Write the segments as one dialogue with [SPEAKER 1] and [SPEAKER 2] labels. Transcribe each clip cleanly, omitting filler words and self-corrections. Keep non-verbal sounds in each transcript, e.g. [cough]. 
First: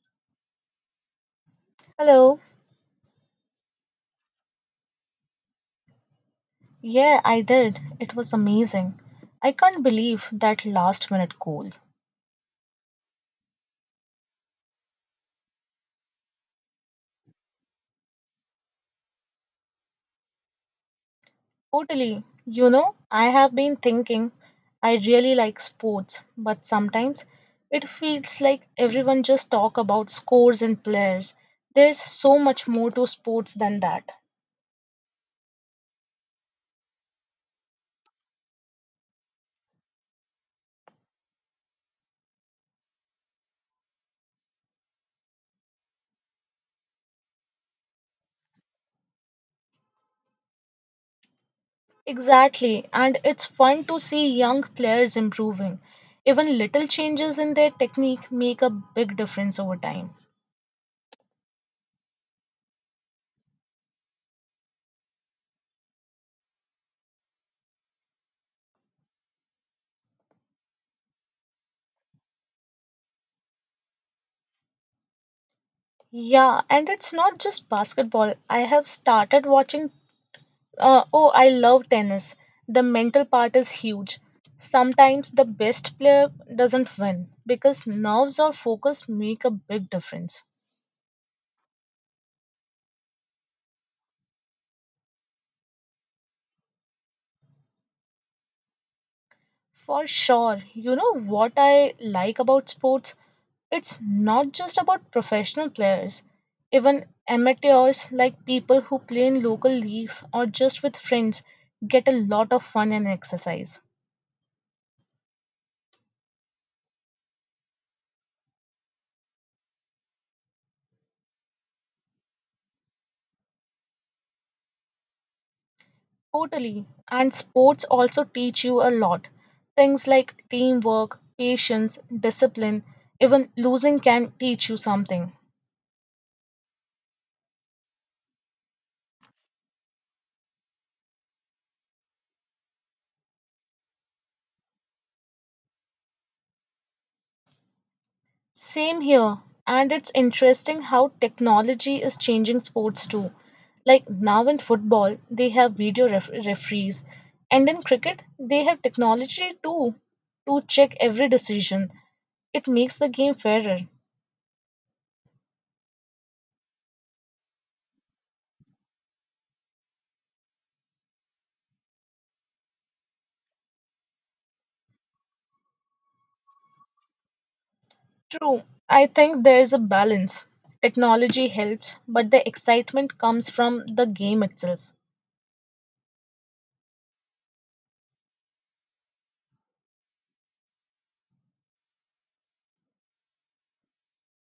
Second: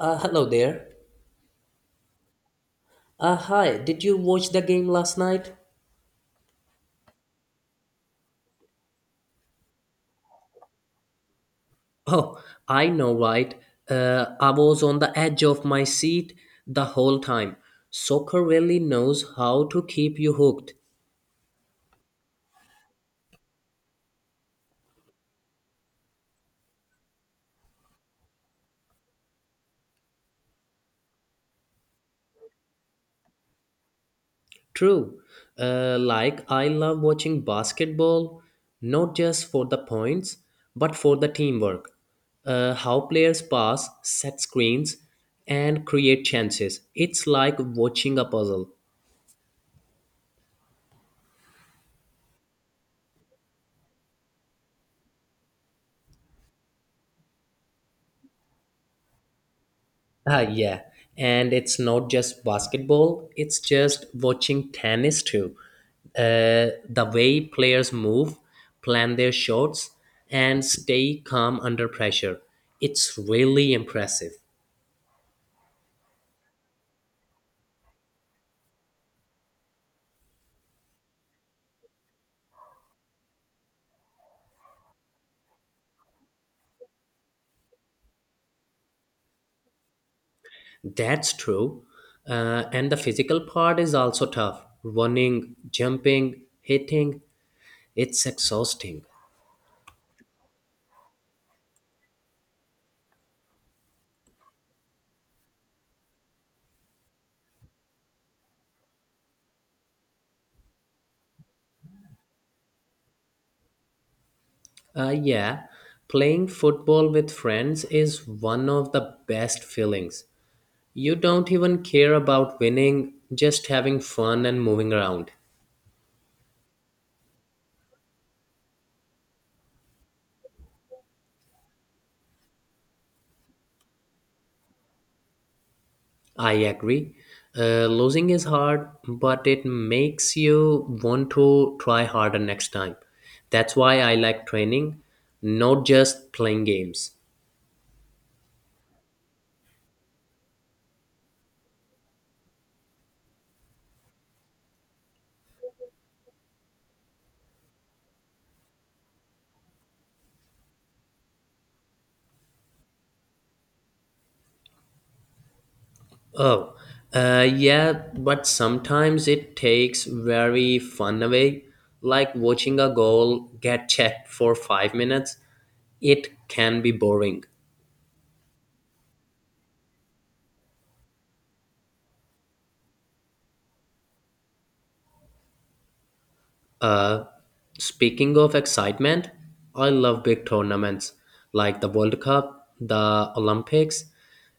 [SPEAKER 1] Hello there.
[SPEAKER 2] Hello.
[SPEAKER 1] Hi, did you watch the game last night?
[SPEAKER 2] Yeah, I did. It was amazing. I can't believe that last minute goal.
[SPEAKER 1] Oh, I know, right? I was on the edge of my seat the whole time. Soccer really knows how to keep you hooked.
[SPEAKER 2] Totally. You know, I have been thinking I really like sports, but sometimes it feels like everyone just talk about scores and players. There's so much more to sports than that.
[SPEAKER 1] True. Like, I love watching basketball, not just for the points, but for the teamwork. How players pass, set screens, and create chances. It's like watching a puzzle.
[SPEAKER 2] Exactly, and it's fun to see young players improving. Even little changes in their technique make a big difference over time.
[SPEAKER 1] Ah, yeah. And it's not just basketball, it's just watching tennis too. The way players move, plan their shots, and stay calm under pressure. It's really impressive.
[SPEAKER 2] Yeah, and it's not just basketball. I have started watching, oh, I love tennis. The mental part is huge. Sometimes the best player doesn't win because nerves or focus make a big difference.
[SPEAKER 1] That's true. And the physical part is also tough running, jumping, hitting. It's exhausting.
[SPEAKER 2] For sure, you know what I like about sports? It's not just about professional players. Even amateurs, like people who play in local leagues or just with friends, get a lot of fun and exercise.
[SPEAKER 1] Yeah, playing football with friends is one of the best feelings. You don't even care about winning, just having fun and moving around.
[SPEAKER 2] Totally. And sports also teach you a lot. Things like teamwork, patience, discipline, even losing can teach you something.
[SPEAKER 1] I agree. Losing is hard, but it makes you want to try harder next time. That's why I like training, not just playing games.
[SPEAKER 2] Same here. And it's interesting how technology is changing sports too. Like now in football, they have video referees, and in cricket, they have technology too to check every decision. It makes the game fairer.
[SPEAKER 1] Oh, yeah, but sometimes it takes very fun away, like watching a goal get checked for 5 minutes. It can be boring.
[SPEAKER 2] True. I think there's a balance. Technology helps, but the excitement comes from the game itself.
[SPEAKER 1] Uh, Speaking of excitement, I love big tournaments like the World Cup, the Olympics.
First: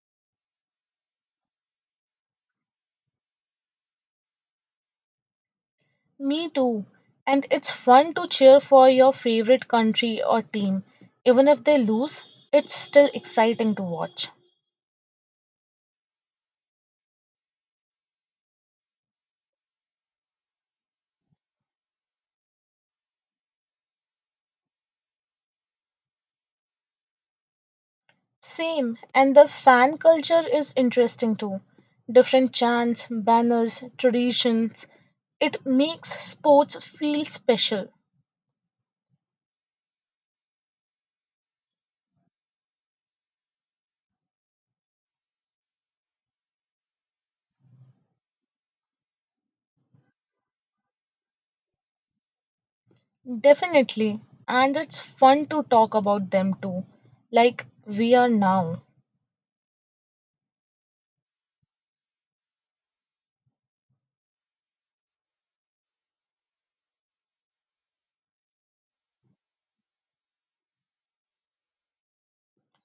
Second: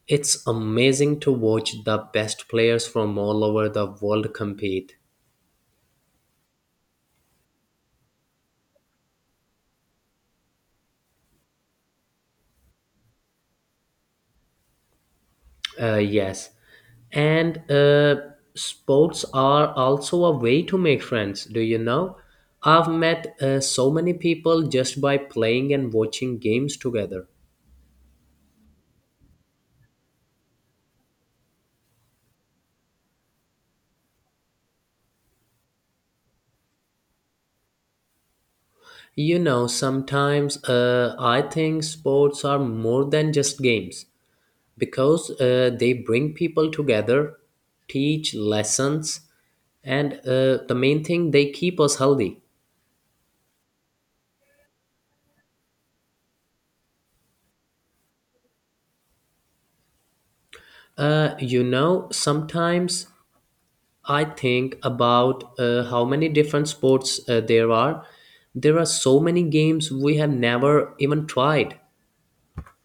[SPEAKER 1] It's amazing to watch the best players from all over the world compete.
[SPEAKER 2] Me too. And it's fun to cheer for your favorite country or team. Even if they lose, it's still exciting to watch.
[SPEAKER 1] Yes. And sports are also a way to make friends, do you know? I've met so many people just by playing and watching games together.
[SPEAKER 2] Same. And the fan culture is interesting too. Different chants, banners, traditions. It makes sports feel special.
[SPEAKER 1] Sometimes I think sports are more than just games, because they bring people together, teach lessons, and the main thing, they keep us healthy.
[SPEAKER 2] Definitely. And it's fun to talk about them too, like we are now.
[SPEAKER 1] Sometimes I think about how many different sports there are. There are so many games we have never even tried.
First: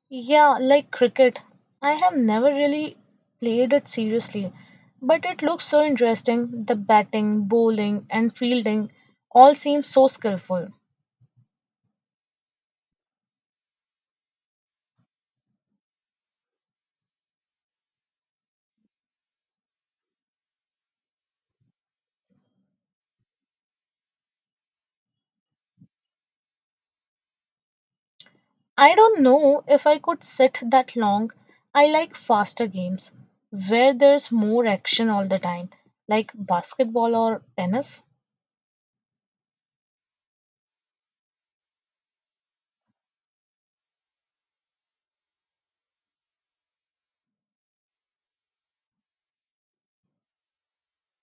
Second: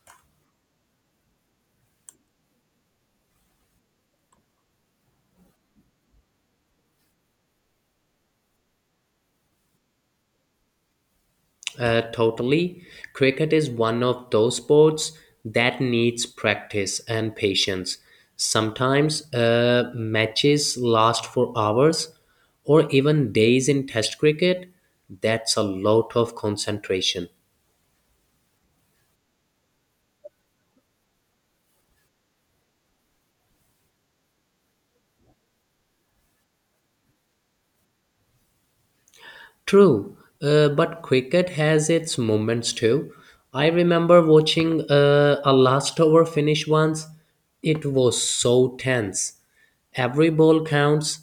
[SPEAKER 2] Yeah, like cricket. I have never really played it seriously, but it looks so interesting. The batting, bowling, and fielding all seem so skillful.
[SPEAKER 1] Totally. Cricket is one of those sports that needs practice and patience. Sometimes matches last for hours or even days in test cricket. That's a lot of concentration.
[SPEAKER 2] I don't know if I could sit that long. I like faster games where there's more action all the time, like basketball or tennis.
[SPEAKER 1] True, but cricket has its moments too. I remember watching a last over finish once. It was so tense. Every ball counts,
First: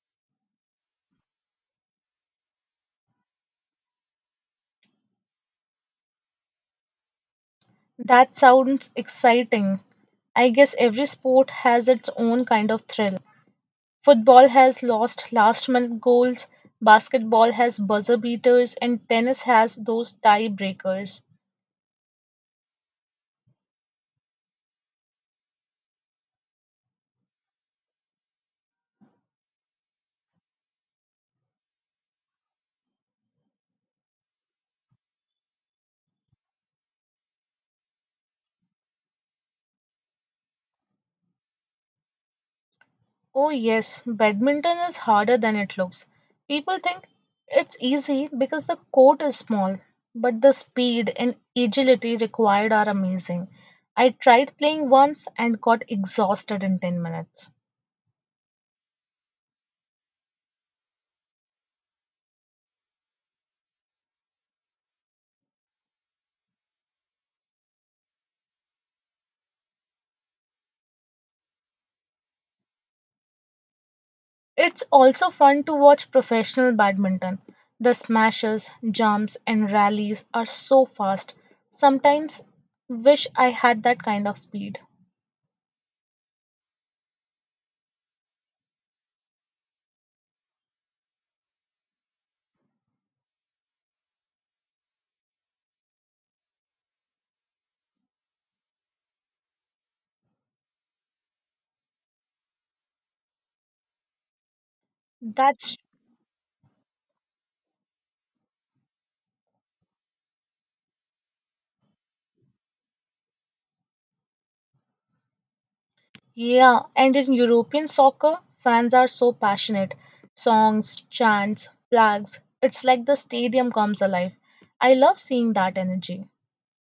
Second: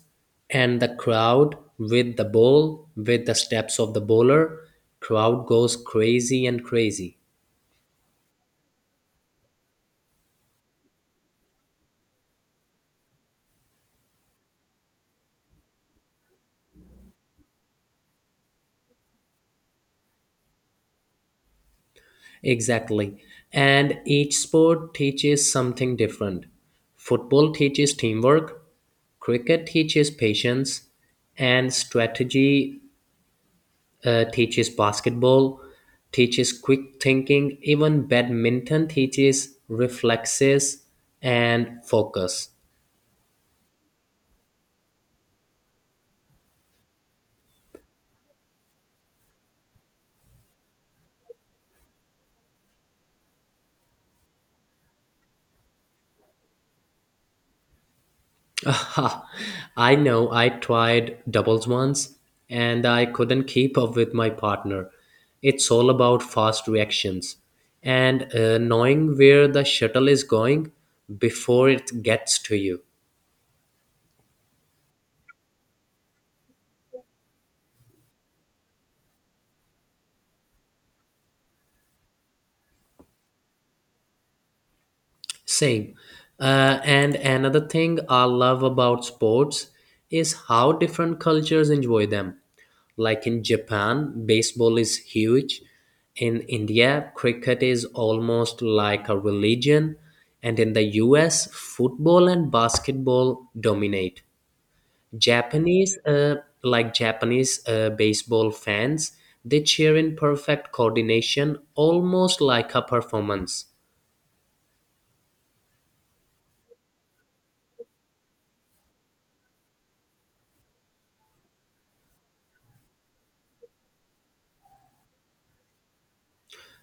[SPEAKER 1] and the crowd with the ball, with the steps of the bowler, crowd goes crazy and crazy.
[SPEAKER 2] That sounds exciting. I guess every sport has its own kind of thrill. Football has lost last minute goals, basketball has buzzer beaters, and tennis has those tie breakers.
[SPEAKER 1] Exactly. And each sport teaches something different. Football teaches teamwork, cricket teaches patience, and strategy teaches basketball, teaches quick thinking, even badminton teaches reflexes and focus.
[SPEAKER 2] Oh, yes, badminton is harder than it looks. People think it's easy because the court is small, but the speed and agility required are amazing. I tried playing once and got exhausted in 10 minutes.
[SPEAKER 1] [laughs] Aha, I know I tried doubles once and I couldn't keep up with my partner. It's all about fast reactions and knowing where the shuttle is going before it gets to you.
[SPEAKER 2] It's also fun to watch professional badminton. The smashes, jumps, and rallies are so fast. Sometimes wish I had that kind of speed.
[SPEAKER 1] Same. And another thing I love about sports is how different cultures enjoy them. Like in Japan, baseball is huge. In India, cricket is almost like a religion. And in the US, football and basketball dominate.
[SPEAKER 2] That's
[SPEAKER 1] Japanese, uh, like Japanese baseball fans, they cheer in perfect coordination, almost like a performance.
[SPEAKER 2] Yeah, and in European soccer, fans are so passionate. Songs, chants, flags. It's like the stadium comes alive. I love seeing that energy.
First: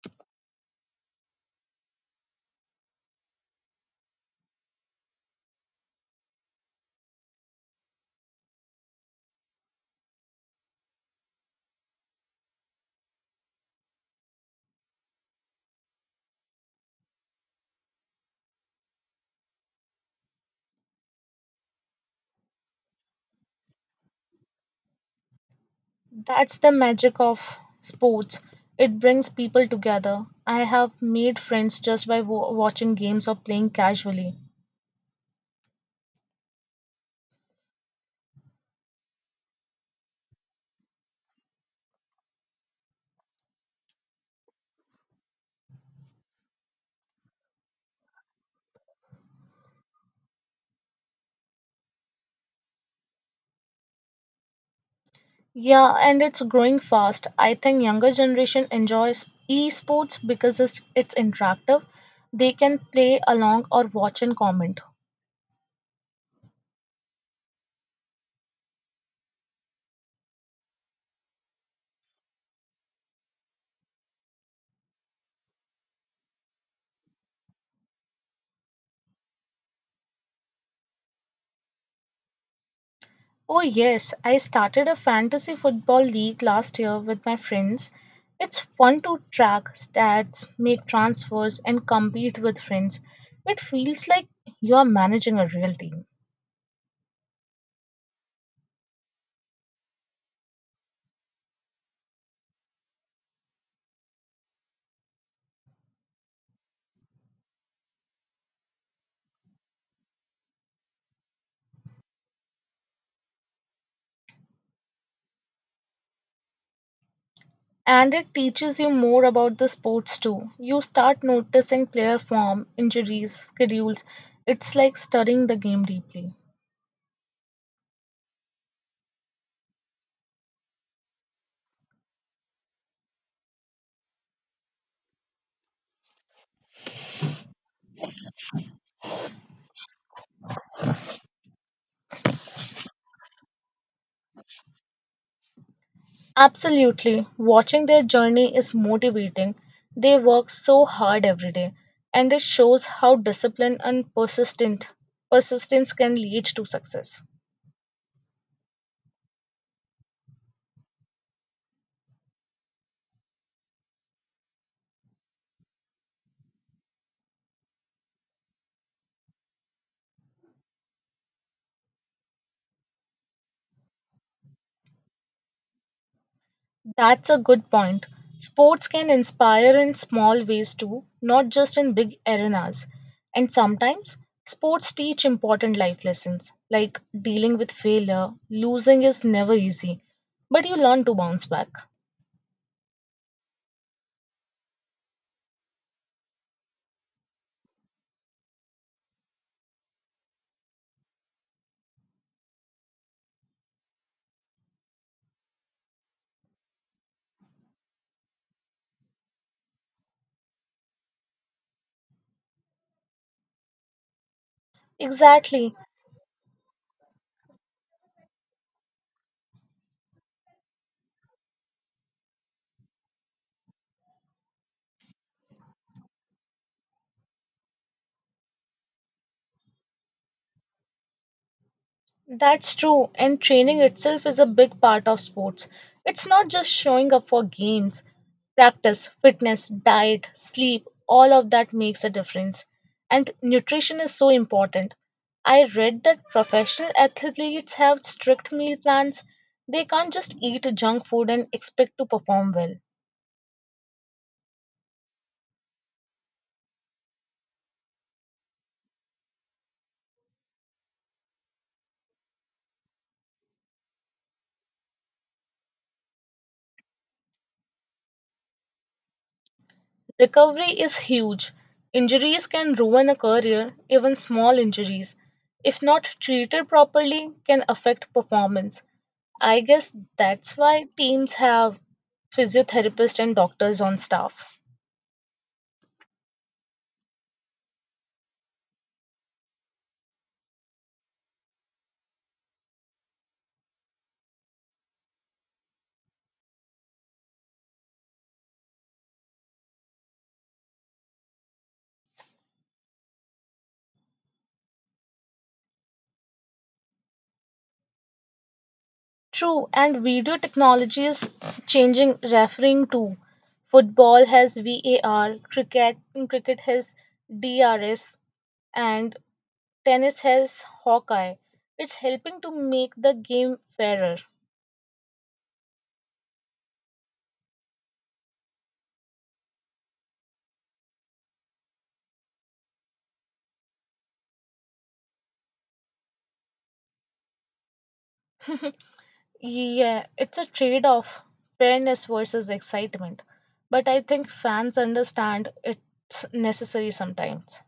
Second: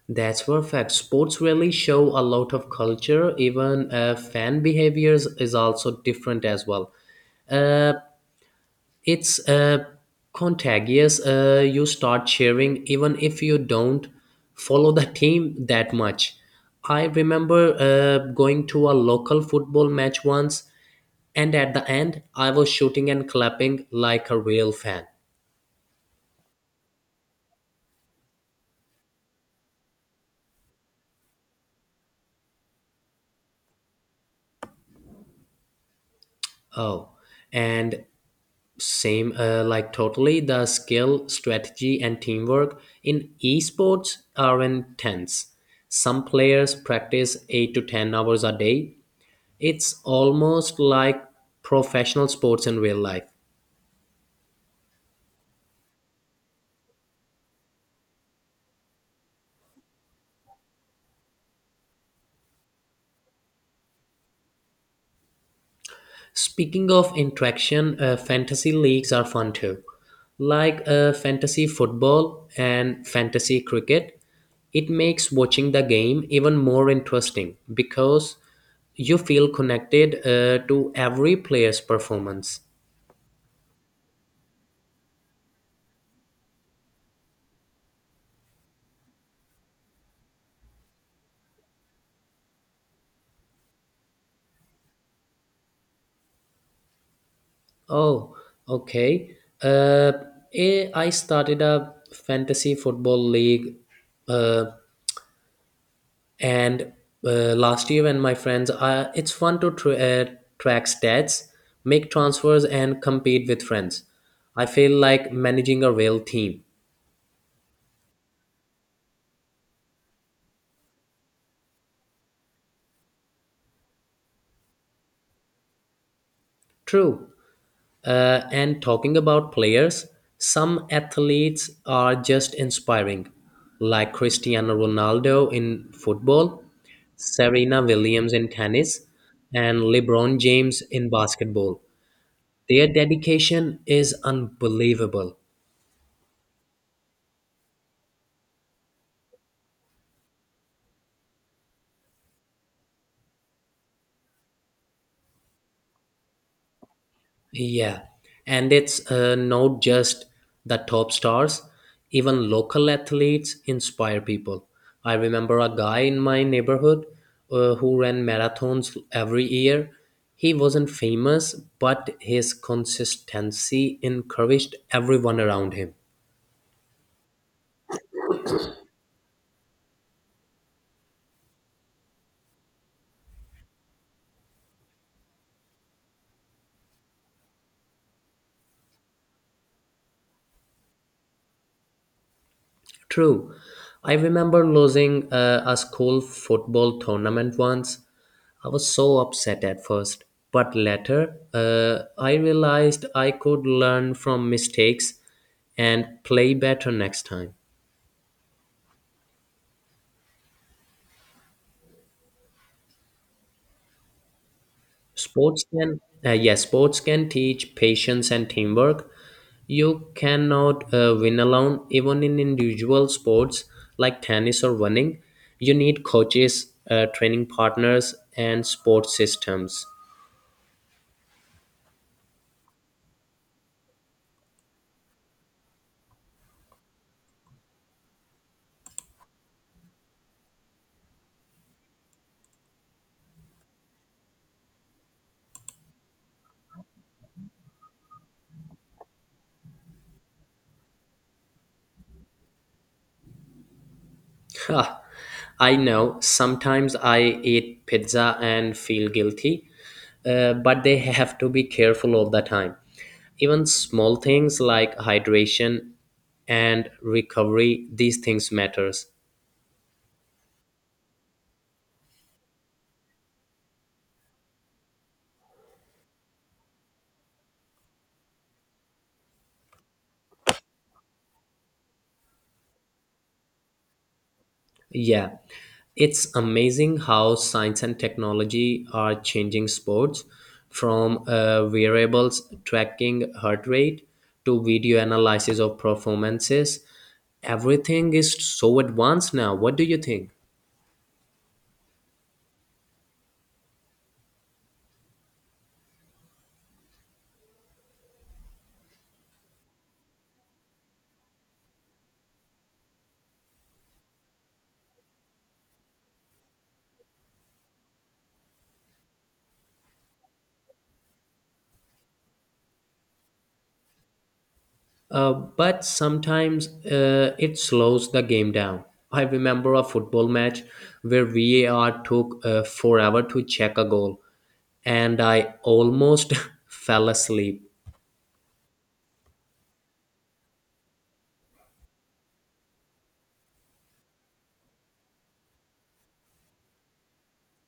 [SPEAKER 1] That's perfect. Sports really show a lot of culture, even fan behaviors is also different as well. Uh, it's contagious. You start cheering even if you don't follow the team that much. I remember going to a local football match once, and at the end, I was shooting and clapping like a real fan.
[SPEAKER 2] That's the magic of sports. It brings people together. I have made friends just by wa watching games or playing casually.
[SPEAKER 1] Oh, and same, like totally, the skill, strategy, and teamwork in esports are intense. Some players practice 8 to 10 hours a day. It's almost like professional sports in real life.
[SPEAKER 2] Yeah, and it's growing fast. I think younger generation enjoys esports because it's interactive. They can play along or watch and comment.
[SPEAKER 1] Speaking of interaction, fantasy leagues are fun too. Like fantasy football and fantasy cricket, it makes watching the game even more interesting because you feel connected to every player's performance.
[SPEAKER 2] Oh yes, I started a fantasy football league last year with my friends. It's fun to track stats, make transfers and compete with friends. It feels like you are managing a real team.
[SPEAKER 1] Oh, okay. I started a fantasy football league uh, And last year, when my friends, it's fun to track stats, make transfers, and compete with friends. I feel like managing a real team.
[SPEAKER 2] And it teaches you more about the sports too. You start noticing player form, injuries, schedules. It's like studying the game deeply.
[SPEAKER 1] True. And talking about players, some athletes are just inspiring, like Cristiano Ronaldo in football, Serena Williams in tennis, and LeBron James in basketball. Their dedication is unbelievable.
[SPEAKER 2] Absolutely. Watching their journey is motivating. They work so hard every day, and it shows how discipline and persistent persistence can lead to success.
[SPEAKER 1] Yeah, and it's not just the top stars, even local athletes inspire people. I remember a guy in my neighborhood who ran marathons every year. He wasn't famous, but his consistency encouraged everyone around him.
[SPEAKER 2] That's a good point. Sports can inspire in small ways too, not just in big arenas. And sometimes sports teach important life lessons, like dealing with failure. Losing is never easy, but you learn to bounce back.
[SPEAKER 1] True. I remember losing a school football tournament once. I was so upset at first, but later I realized I could learn from mistakes and play better next time. Sports
[SPEAKER 2] Exactly.
[SPEAKER 1] can, yeah, sports can teach patience and teamwork. You cannot win alone, even in individual sports like tennis or running. You need coaches, training partners, and sports systems.
[SPEAKER 2] That's true, and training itself is a big part of sports. It's not just showing up for games. Practice, fitness, diet, sleep, all of that makes a difference. And nutrition is so important. I read that professional athletes have strict meal plans. They can't just eat junk food and expect to perform well.
[SPEAKER 1] Huh, I know sometimes I eat pizza and feel guilty, but they have to be careful all the time. Even small things like hydration and recovery, these things matters.
[SPEAKER 2] Recovery is huge. Injuries can ruin a career, even small injuries. If not treated properly, can affect performance. I guess that's why teams have physiotherapists and doctors on staff.
[SPEAKER 1] Yeah, it's amazing how science and technology are changing sports from variables tracking heart rate to video analysis of performances. Everything is so advanced now. What do you think?
[SPEAKER 2] True, and video technology is changing refereeing too. Football has VAR, cricket has DRS, and tennis has Hawkeye. It's helping to make the game fairer.
[SPEAKER 1] But sometimes it slows the game down. I remember a football match where VAR took forever to check a goal, and I almost [laughs] fell asleep.
[SPEAKER 2] Yeah, it's a trade-off, fairness versus excitement. But I think fans understand it's necessary sometimes.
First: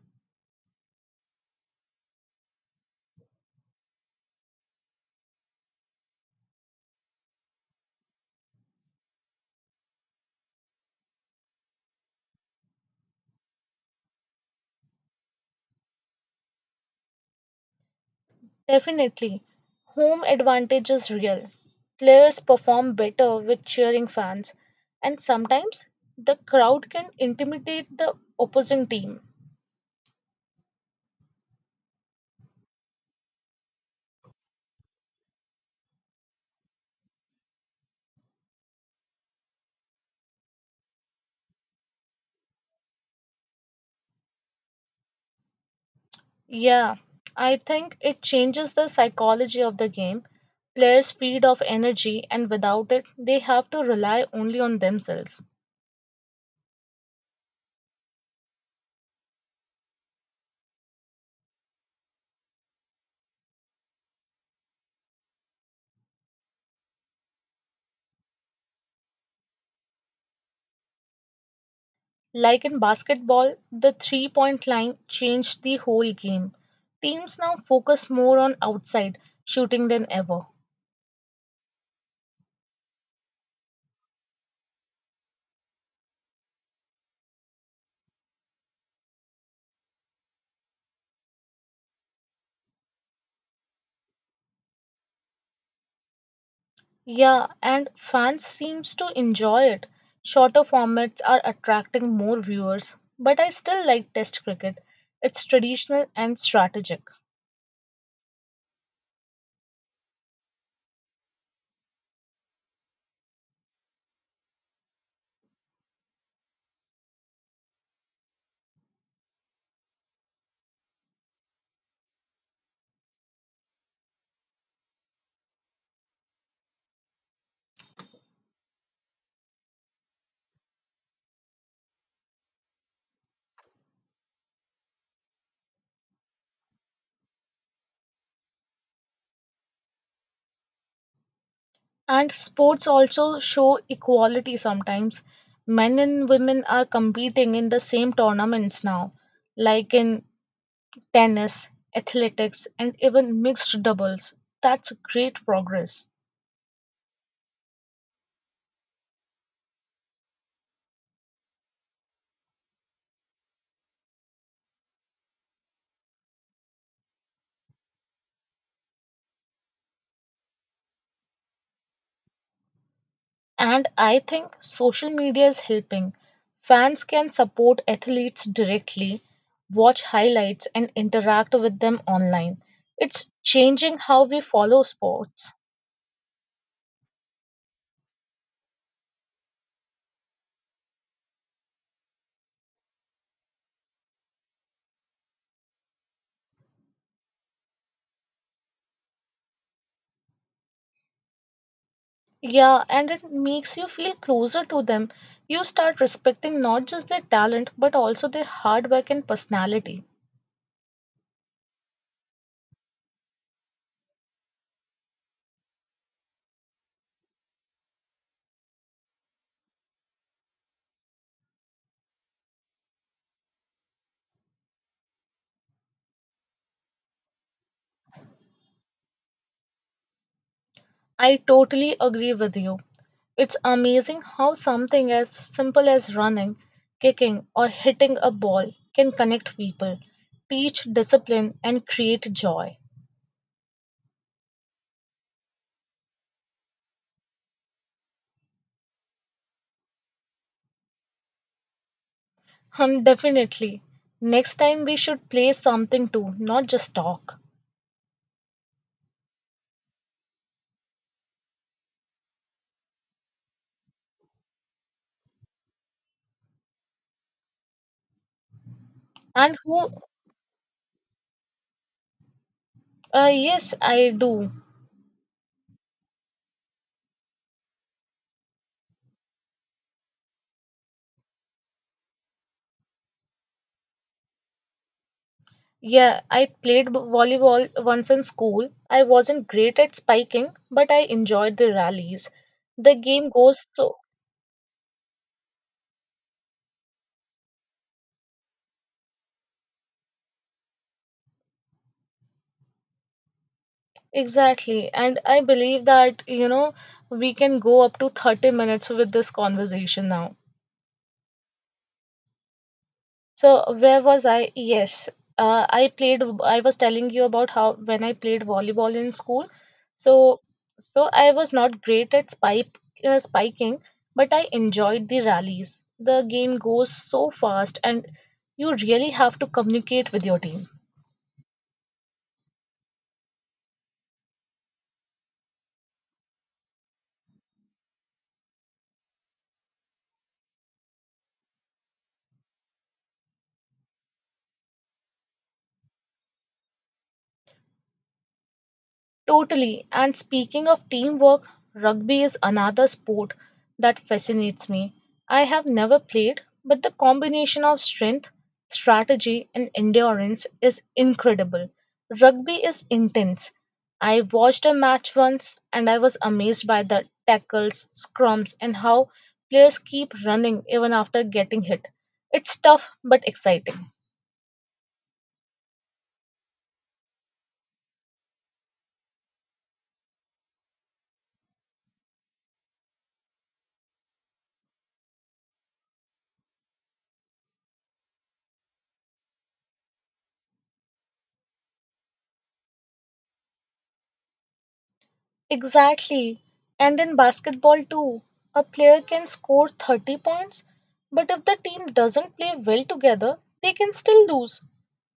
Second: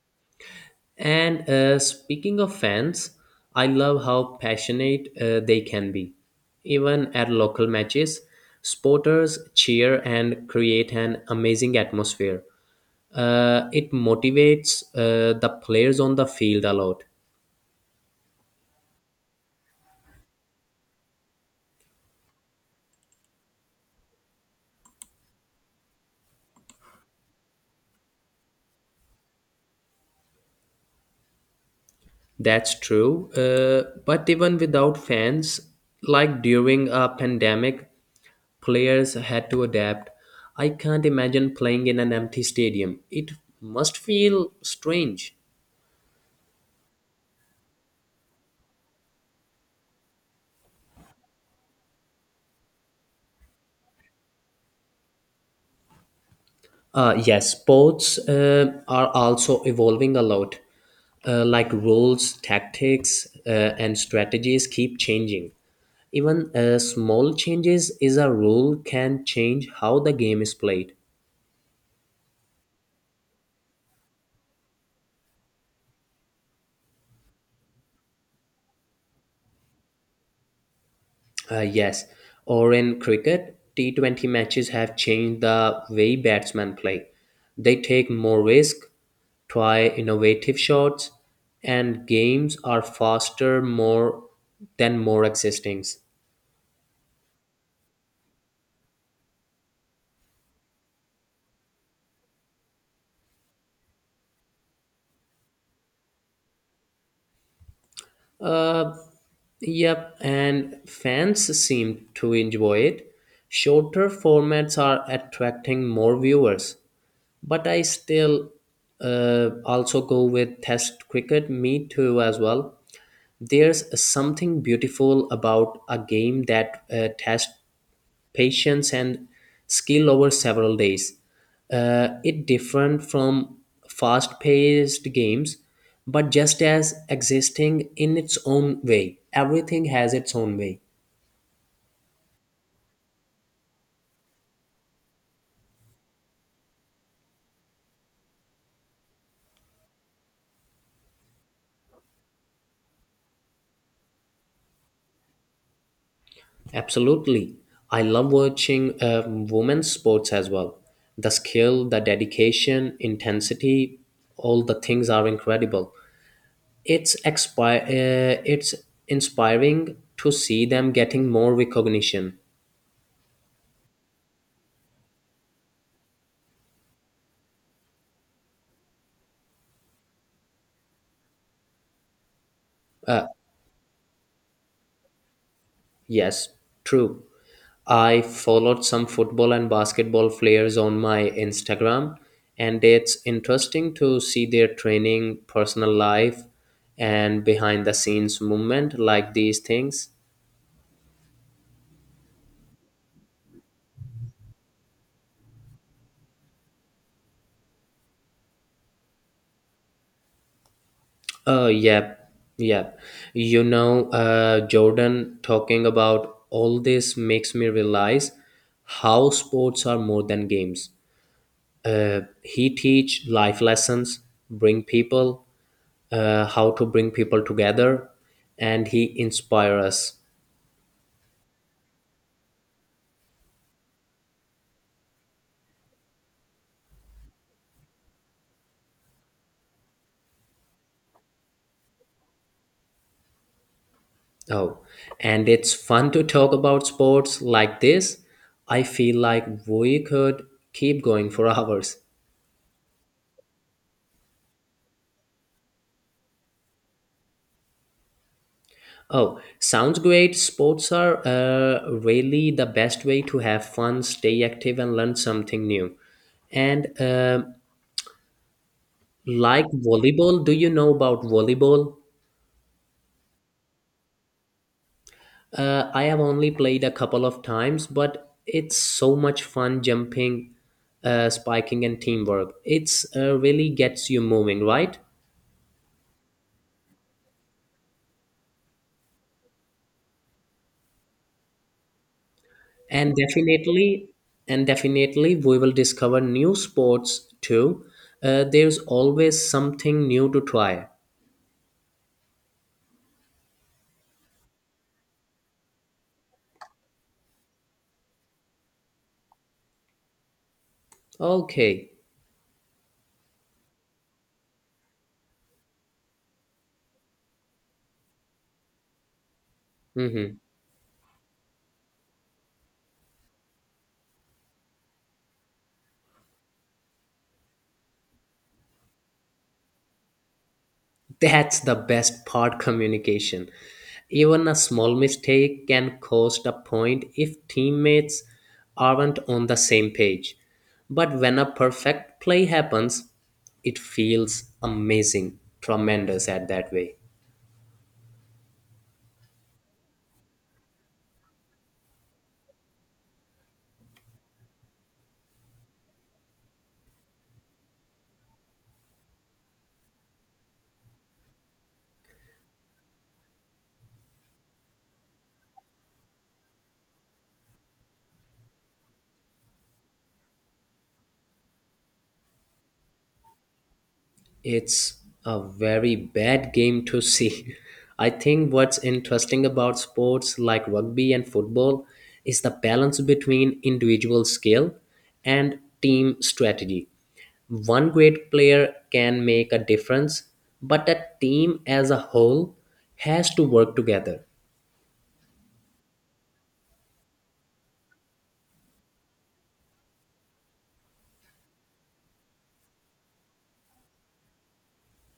[SPEAKER 1] And speaking of fans, I love how passionate they can be. Even at local matches, supporters cheer and create an amazing atmosphere. It motivates the players on the field a lot.
[SPEAKER 2] Definitely. Home advantage is real. Players perform better with cheering fans, and sometimes the crowd can intimidate the opposing team.
[SPEAKER 1] That's true. But even without fans, like during a pandemic, players had to adapt. I can't imagine playing in an empty stadium. It must feel strange.
[SPEAKER 2] Yeah, I think it changes the psychology of the game. Players feed off energy, and without it, they have to rely only on themselves.
[SPEAKER 1] Yes, sports are also evolving a lot. Like rules, tactics, and strategies keep changing. Even small changes is a rule can change how the game is played.
[SPEAKER 2] Like in basketball, the 3-point line changed the whole game. Teams now focus more on outside shooting than ever.
[SPEAKER 1] Yes, or in cricket, T20 matches have changed the way batsmen play. They take more risk, try innovative shots, and games are faster more than more existings.
[SPEAKER 2] Yeah, and fans seems to enjoy it. Shorter formats are attracting more viewers, but I still like test cricket. It's traditional and strategic.
[SPEAKER 1] Uh, yep, and fans seem to enjoy it. Shorter formats are attracting more viewers, but I still also go with Test cricket, me too, as well. There's something beautiful about a game that tests patience and skill over several days. It different from fast-paced games, but just as existing in its own way. Everything has its own way.
[SPEAKER 2] And sports also show equality sometimes. Men and women are competing in the same tournaments now, like in tennis, athletics, and even mixed doubles. That's great progress.
[SPEAKER 1] Absolutely, I love watching women's sports as well. The skill, the dedication, intensity, all the things are incredible. It's inspiring to see them getting more recognition.
[SPEAKER 2] And I think social media is helping. Fans can support athletes directly, watch highlights, and interact with them online.
[SPEAKER 1] Uh,
[SPEAKER 2] It's changing how we follow sports.
[SPEAKER 1] yes, true. I followed some football and basketball players on my Instagram, and it's interesting to see their training, personal life, and behind the scenes movement like these things.
[SPEAKER 2] Yeah, and it makes you feel closer to them. You start respecting not just their talent, but also their hard work and personality.
[SPEAKER 1] Yep, yep. Jordan, talking about all this makes me realize how sports are more than games. He teach life lessons, bring people, how to bring people together, and he inspire us.
[SPEAKER 2] I totally agree with you. It's amazing how something as simple as running, kicking, or hitting a ball can connect people, teach discipline, and create joy.
[SPEAKER 1] Oh, and it's fun to talk about sports like this. I feel like we could keep going for [laughs] hours.
[SPEAKER 2] Definitely. Next time we should play something too, not just talk.
[SPEAKER 1] Oh, sounds great. Sports are really the best way to have fun, stay active, and learn something new. And
[SPEAKER 2] And
[SPEAKER 1] like
[SPEAKER 2] who?
[SPEAKER 1] volleyball, do you know about volleyball?
[SPEAKER 2] Yes, I do.
[SPEAKER 1] I have only played a couple of times, but it's so much fun jumping, spiking, and teamwork. It's really gets you moving, right?
[SPEAKER 2] Yeah, I played volleyball once in school. I wasn't great at spiking, but I enjoyed the rallies. The
[SPEAKER 1] And
[SPEAKER 2] game goes so
[SPEAKER 1] definitely, and definitely, we will discover new sports too. There's always something new to try.
[SPEAKER 2] exactly. And I believe that, you know, we can go up to 30 minutes with this conversation now.
[SPEAKER 1] Okay.
[SPEAKER 2] So, where was I? Yes. I played, I was telling you about how when I played volleyball in school.
[SPEAKER 1] Hmm.
[SPEAKER 2] So, so I was not great at spiking, but I enjoyed the rallies. The game goes so fast, and you really have to communicate with your team.
[SPEAKER 1] That's the best part communication. Even a small mistake can cost a point if teammates aren't on the same page. But when a perfect play happens, it feels amazing, tremendous at that way.
[SPEAKER 2] Totally. And speaking of teamwork, rugby is another sport that fascinates me. I have never played, but the combination of strength, strategy, and endurance is incredible. Rugby is intense. I watched a match once and I was amazed by the tackles, scrums, and how players keep running even after getting hit. It's tough but exciting.
[SPEAKER 1] It's a very bad game to see. [laughs] I think what's interesting about sports like rugby and football is the balance between individual skill and team strategy. One great player can make a difference, but a team as a whole has to work together.
[SPEAKER 2] Exactly. And in basketball, too, a player can score 30 points, but if the team doesn't play well together, they can still lose.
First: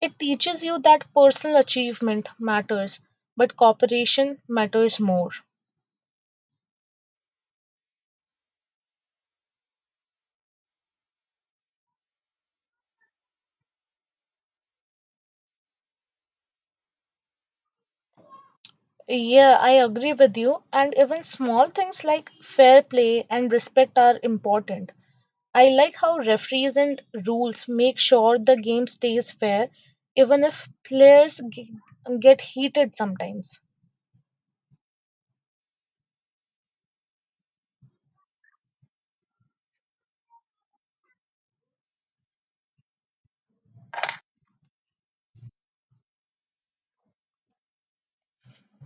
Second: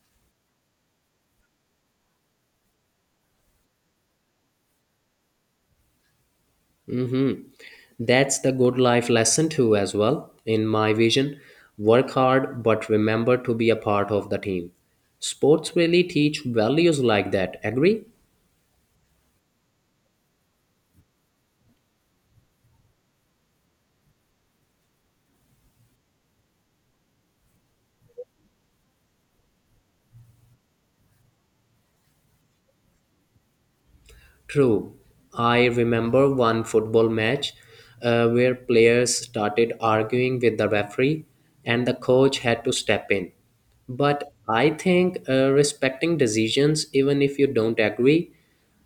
[SPEAKER 2] It teaches you that personal achievement matters, but cooperation matters more.
[SPEAKER 1] Mm-hmm. That's the good life lesson too, as well. In my vision, work hard but remember to be a part of the team. Sports really teach values like that. Agree?
[SPEAKER 2] Yeah, I agree with you. And even small things like fair play and respect are important. I like how referees and rules make sure the game stays fair, even if players get heated sometimes.
[SPEAKER 1] True. I remember one football match where players started arguing with the referee, and the coach had to step in. But I think respecting decisions, even if you don't agree,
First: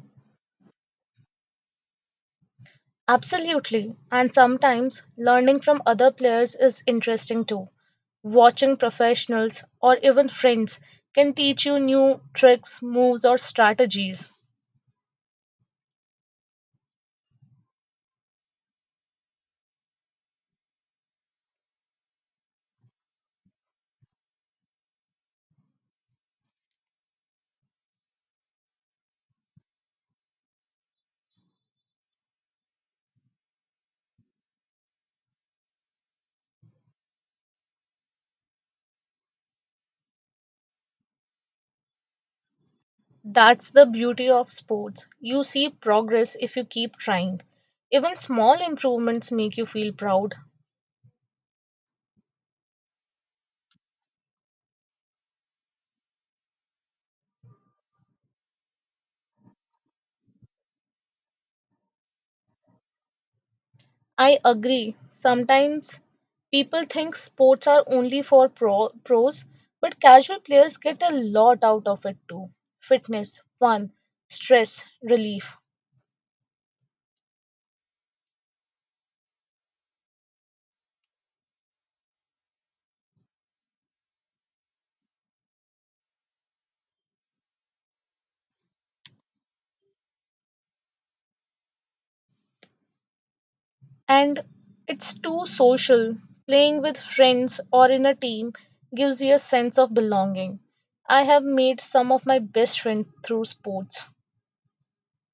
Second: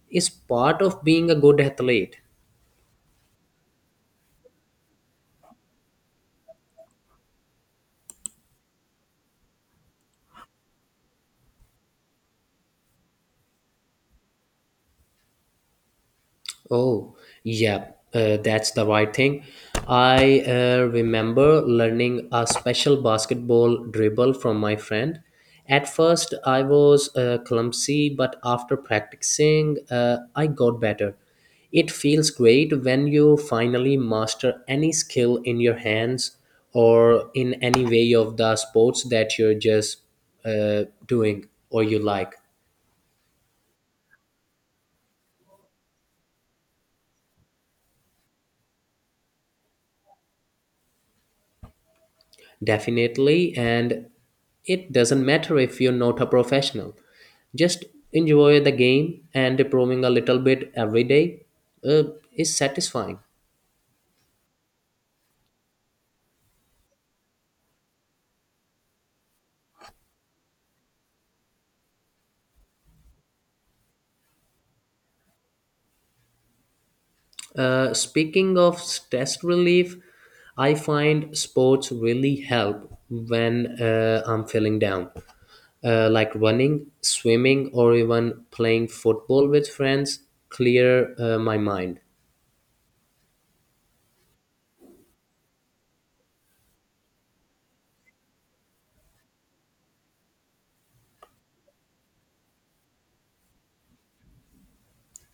[SPEAKER 1] is part of being a good athlete.
[SPEAKER 2] Absolutely. And sometimes learning from other players is interesting too. Watching professionals or even friends can teach you new tricks, moves, or strategies.
[SPEAKER 1] Oh, yeah, that's the right thing. I remember learning a special basketball dribble from my friend. At first, I was clumsy, but after practicing, I got better. It feels great when you finally master any skill in your hands or in any way of the sports that you're just doing or you like.
[SPEAKER 2] That's the beauty of sports. You see progress if you keep trying. Even small improvements make you feel proud.
[SPEAKER 1] Definitely, and it doesn't matter if you're not a professional. Just enjoy the game and improving a little bit every day uh, is satisfying.
[SPEAKER 2] I agree. Sometimes people think sports are only for pros, but casual players get a lot out of it too fitness, fun, stress, relief.
[SPEAKER 1] Speaking of stress relief, I find sports really help when I'm feeling down. Like running, swimming, or even playing football with friends clear my mind.
[SPEAKER 2] And it's too social. Playing with friends or in a team gives you a sense of belonging. I have made some of my best friends through sports.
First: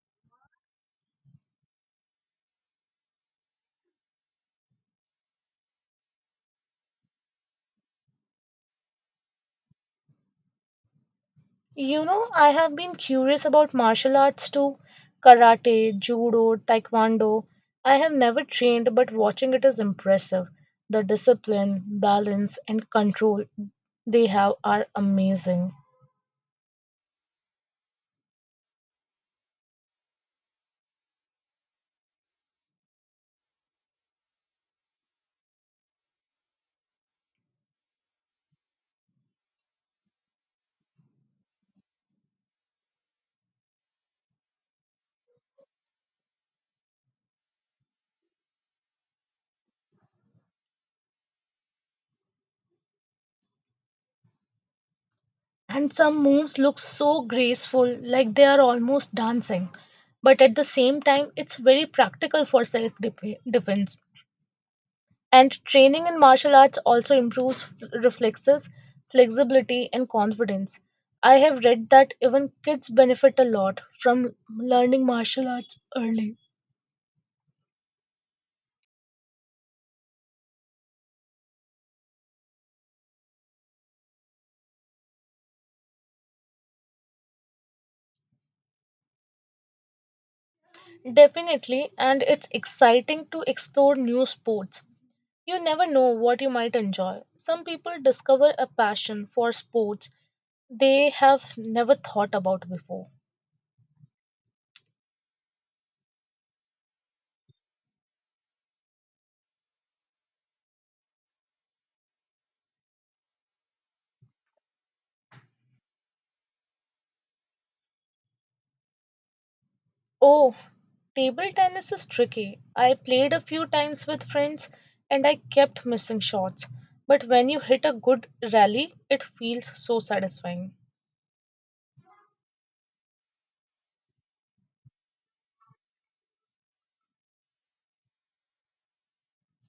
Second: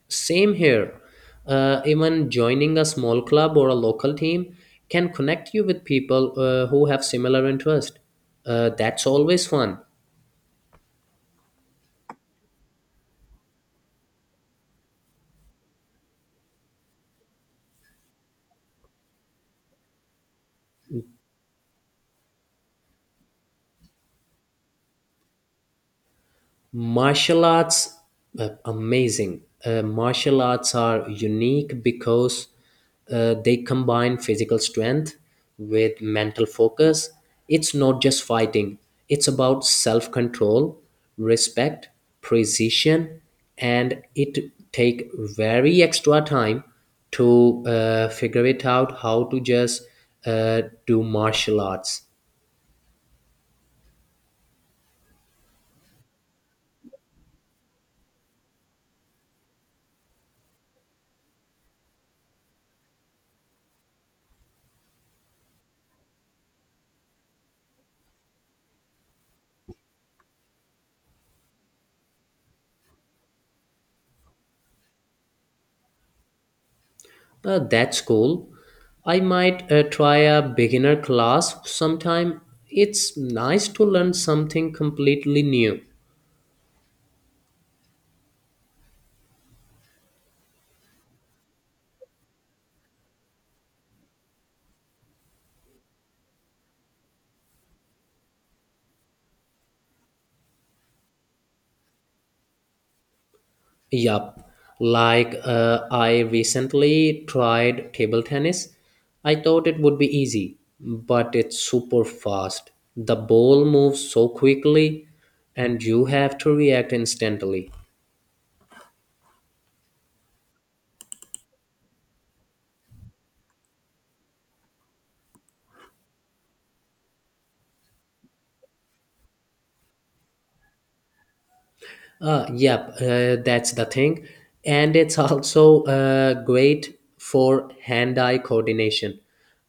[SPEAKER 1] Same here. Even joining a small club or a local team can connect you with people who have similar interest. That's always fun.
[SPEAKER 2] You know, I have been curious about martial arts too karate, judo, taekwondo. I have never trained, but watching it is impressive. The discipline, balance, and control they have are amazing.
[SPEAKER 1] Martial arts, amazing. Martial arts are unique because they combine physical strength with mental focus. It's not just fighting, it's about self control, respect, precision, and it take very extra time to figure it out how to just uh, do martial arts.
[SPEAKER 2] And some moves look so graceful, like they are almost dancing. But at the same time, it's very practical for self defense. And training in martial arts also improves reflexes, flexibility, and confidence. I have read that even kids benefit a lot from learning martial arts early.
[SPEAKER 1] That's cool. I might try a beginner class sometime. It's nice to learn something completely new.
[SPEAKER 2] Definitely, and it's exciting to explore new sports. You never know what you might enjoy. Some people discover a passion for sports they have never thought about before.
[SPEAKER 1] Yup. Like I recently tried table tennis. I thought it would be easy, but it's super fast. The ball moves so quickly, and you have to react instantly.
[SPEAKER 2] Oh, table tennis is tricky. I played a few times with friends and I kept missing shots. But when you hit a good rally, it feels so satisfying.
[SPEAKER 1] Yep, that's the thing. And it's also great for hand eye coordination.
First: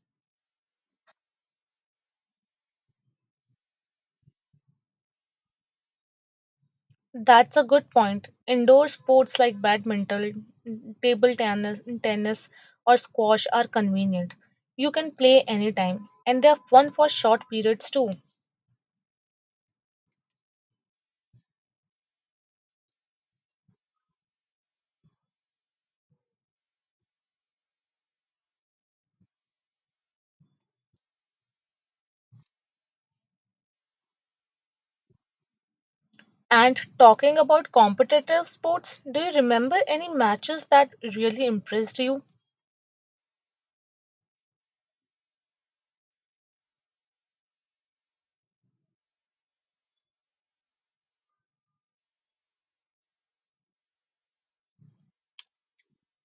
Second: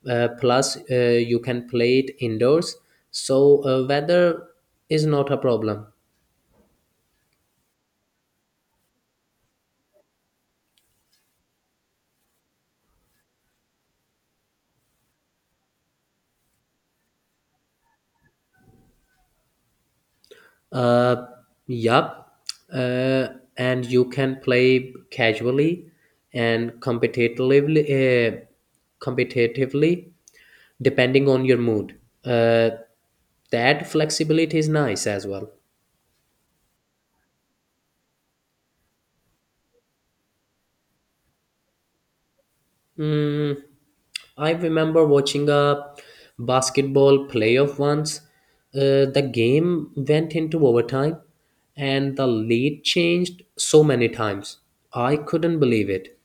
[SPEAKER 1] Plus, you can play it indoors, so weather is not a problem.
[SPEAKER 2] That's a good point. Indoor sports like badminton, table tennis, tennis or squash are convenient. You can play anytime and they're fun for short periods too.
[SPEAKER 1] Uh, yep, uh, and you can play casually and competitively depending on your mood. Uh, that flexibility is nice as well.
[SPEAKER 2] And talking about competitive sports, do you remember any matches that really impressed you?
[SPEAKER 1] Mm, I remember watching a basketball playoff once. The game went into overtime and the lead changed so many times. I couldn't believe it.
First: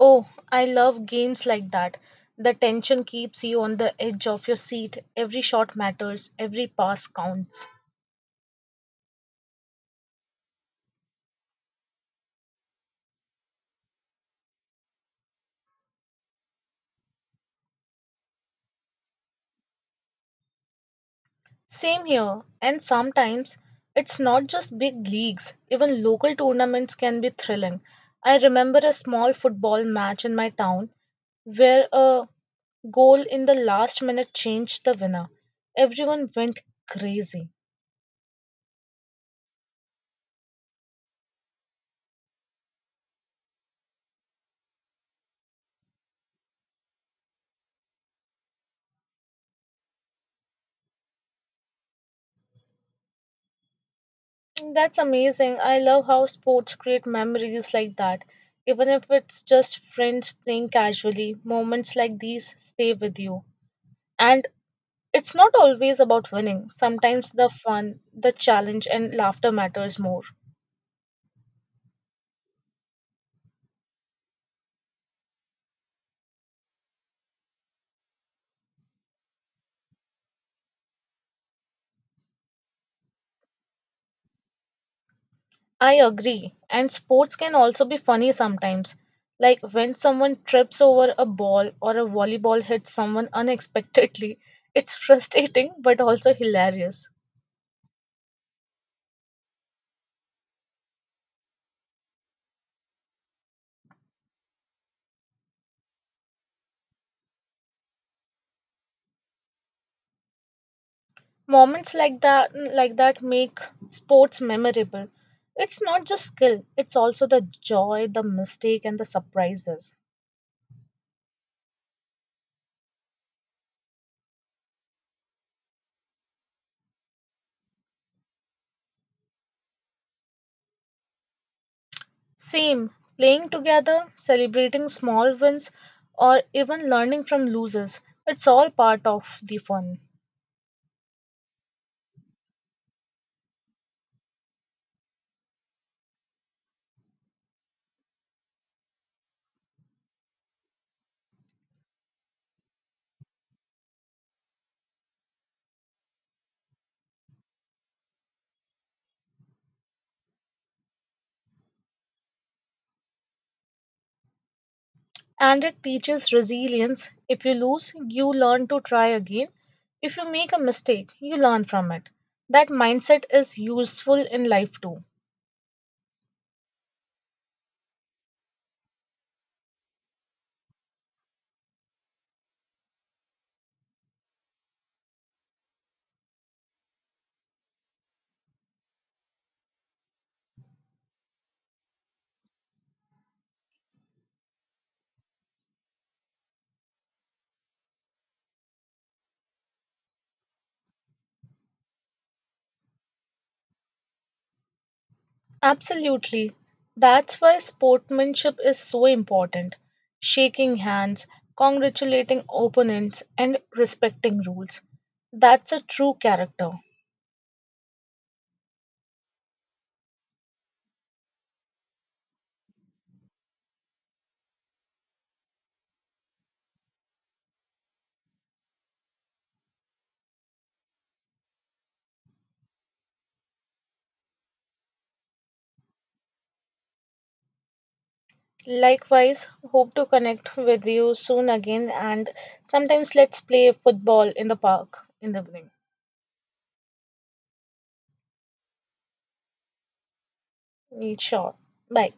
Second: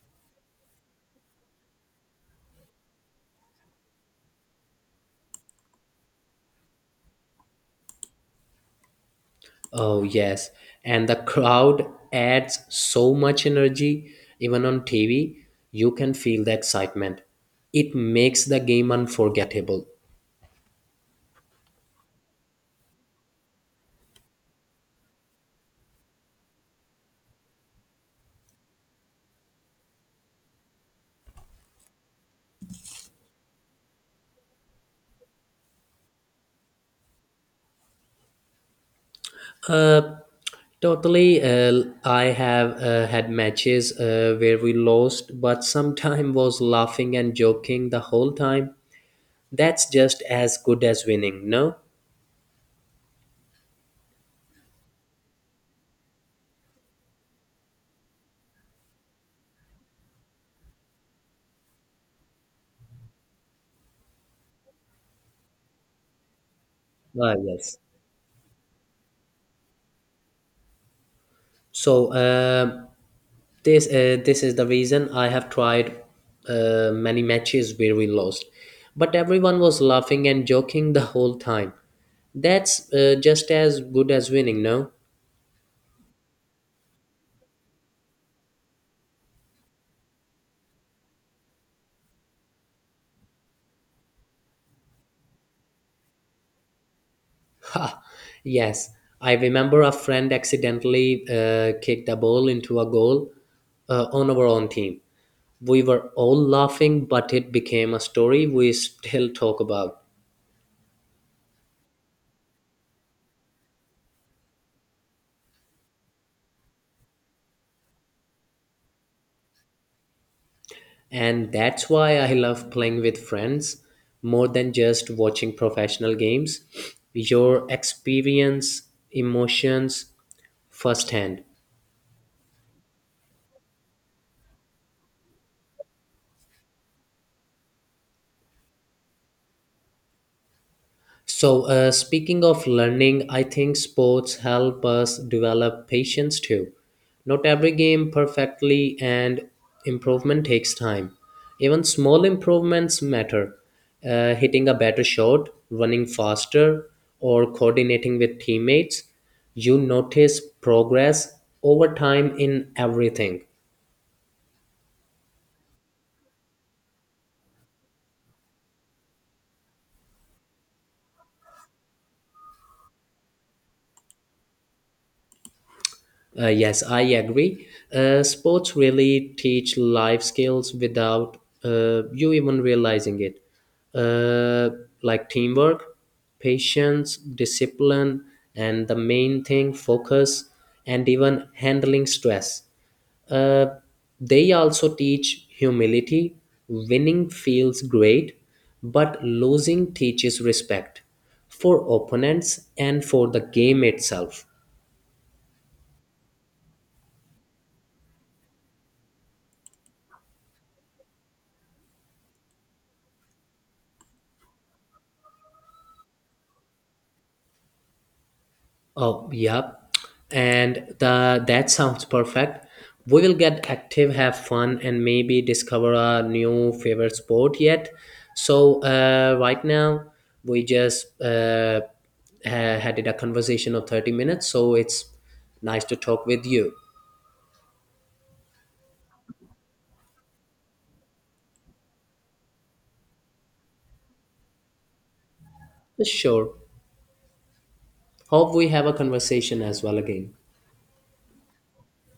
[SPEAKER 2] Oh, I love games like that. The tension keeps you on the edge of your seat. Every shot matters, every pass counts.
[SPEAKER 1] Oh, yes. And the crowd adds so much energy. Even on TV, you can feel the excitement. It makes the game unforgettable.
[SPEAKER 2] Same here, and sometimes it's not just big leagues, even local tournaments can be thrilling. I remember a small football match in my town where a goal in the last minute changed the winner. Everyone went crazy.
[SPEAKER 1] Totally, I have had matches where we lost, but sometime was laughing and joking the whole time. That's just as good as winning, no?
[SPEAKER 2] Mm, that's amazing. I love how sports create memories like that. Even if it's just friends playing casually, moments like these stay with you. And it's not always about winning. Sometimes
[SPEAKER 1] Ah,
[SPEAKER 2] the
[SPEAKER 1] yes.
[SPEAKER 2] fun, the challenge, and laughter matters more.
[SPEAKER 1] So um this is the reason I have tried many matches where we lost, but everyone was laughing and joking the whole time. That's just as good as winning, no?
[SPEAKER 2] I agree. And sports can also be funny sometimes. Like when someone trips over a ball or a volleyball hits someone unexpectedly, it's [laughs] frustrating but also hilarious.
[SPEAKER 1] Yes, I remember a friend accidentally kicked a ball into a goal on our own team. We were all laughing, but it became a story we still talk about.
[SPEAKER 2] Moments like that make sports memorable. It's not just skill, it's also the joy, the mistake and the surprises.
[SPEAKER 1] And that's why I love playing with friends more than just watching professional games. Your experience, emotions firsthand.
[SPEAKER 2] Same, playing together, celebrating small wins or even learning from losers. It's all part of the fun.
[SPEAKER 1] So, speaking of learning, I think sports help us develop patience too. Not every game perfectly, and improvement takes time. Even small improvements matter. Hitting a better shot, running faster, or coordinating with teammates, you notice progress over time in everything.
[SPEAKER 2] And it teaches resilience. If you lose, you learn to try again. If you make a mistake, you learn from it. That mindset is useful in life too.
[SPEAKER 1] Yes, I agree. Sports really teach life skills without you even realizing it, uh, like teamwork, patience, discipline, and the main thing, focus, and even handling stress. Uh, they also teach humility. Winning feels great, but losing teaches respect for opponents and for the game itself.
[SPEAKER 2] Absolutely. That's why sportsmanship is so important. Shaking hands, congratulating opponents, and respecting rules. That's a true character.
[SPEAKER 1] Oh, yep. And the that sounds perfect. We will get active, have fun, and maybe discover a new favorite sport yet. So right now we just had it a conversation of 30 minutes. So it's nice to talk with you.
[SPEAKER 2] Likewise, hope to connect with you soon again and sometimes let's play football in the park in the evening.
[SPEAKER 1] Sure. Hope we have a conversation as well again.
[SPEAKER 2] Sure. Bye.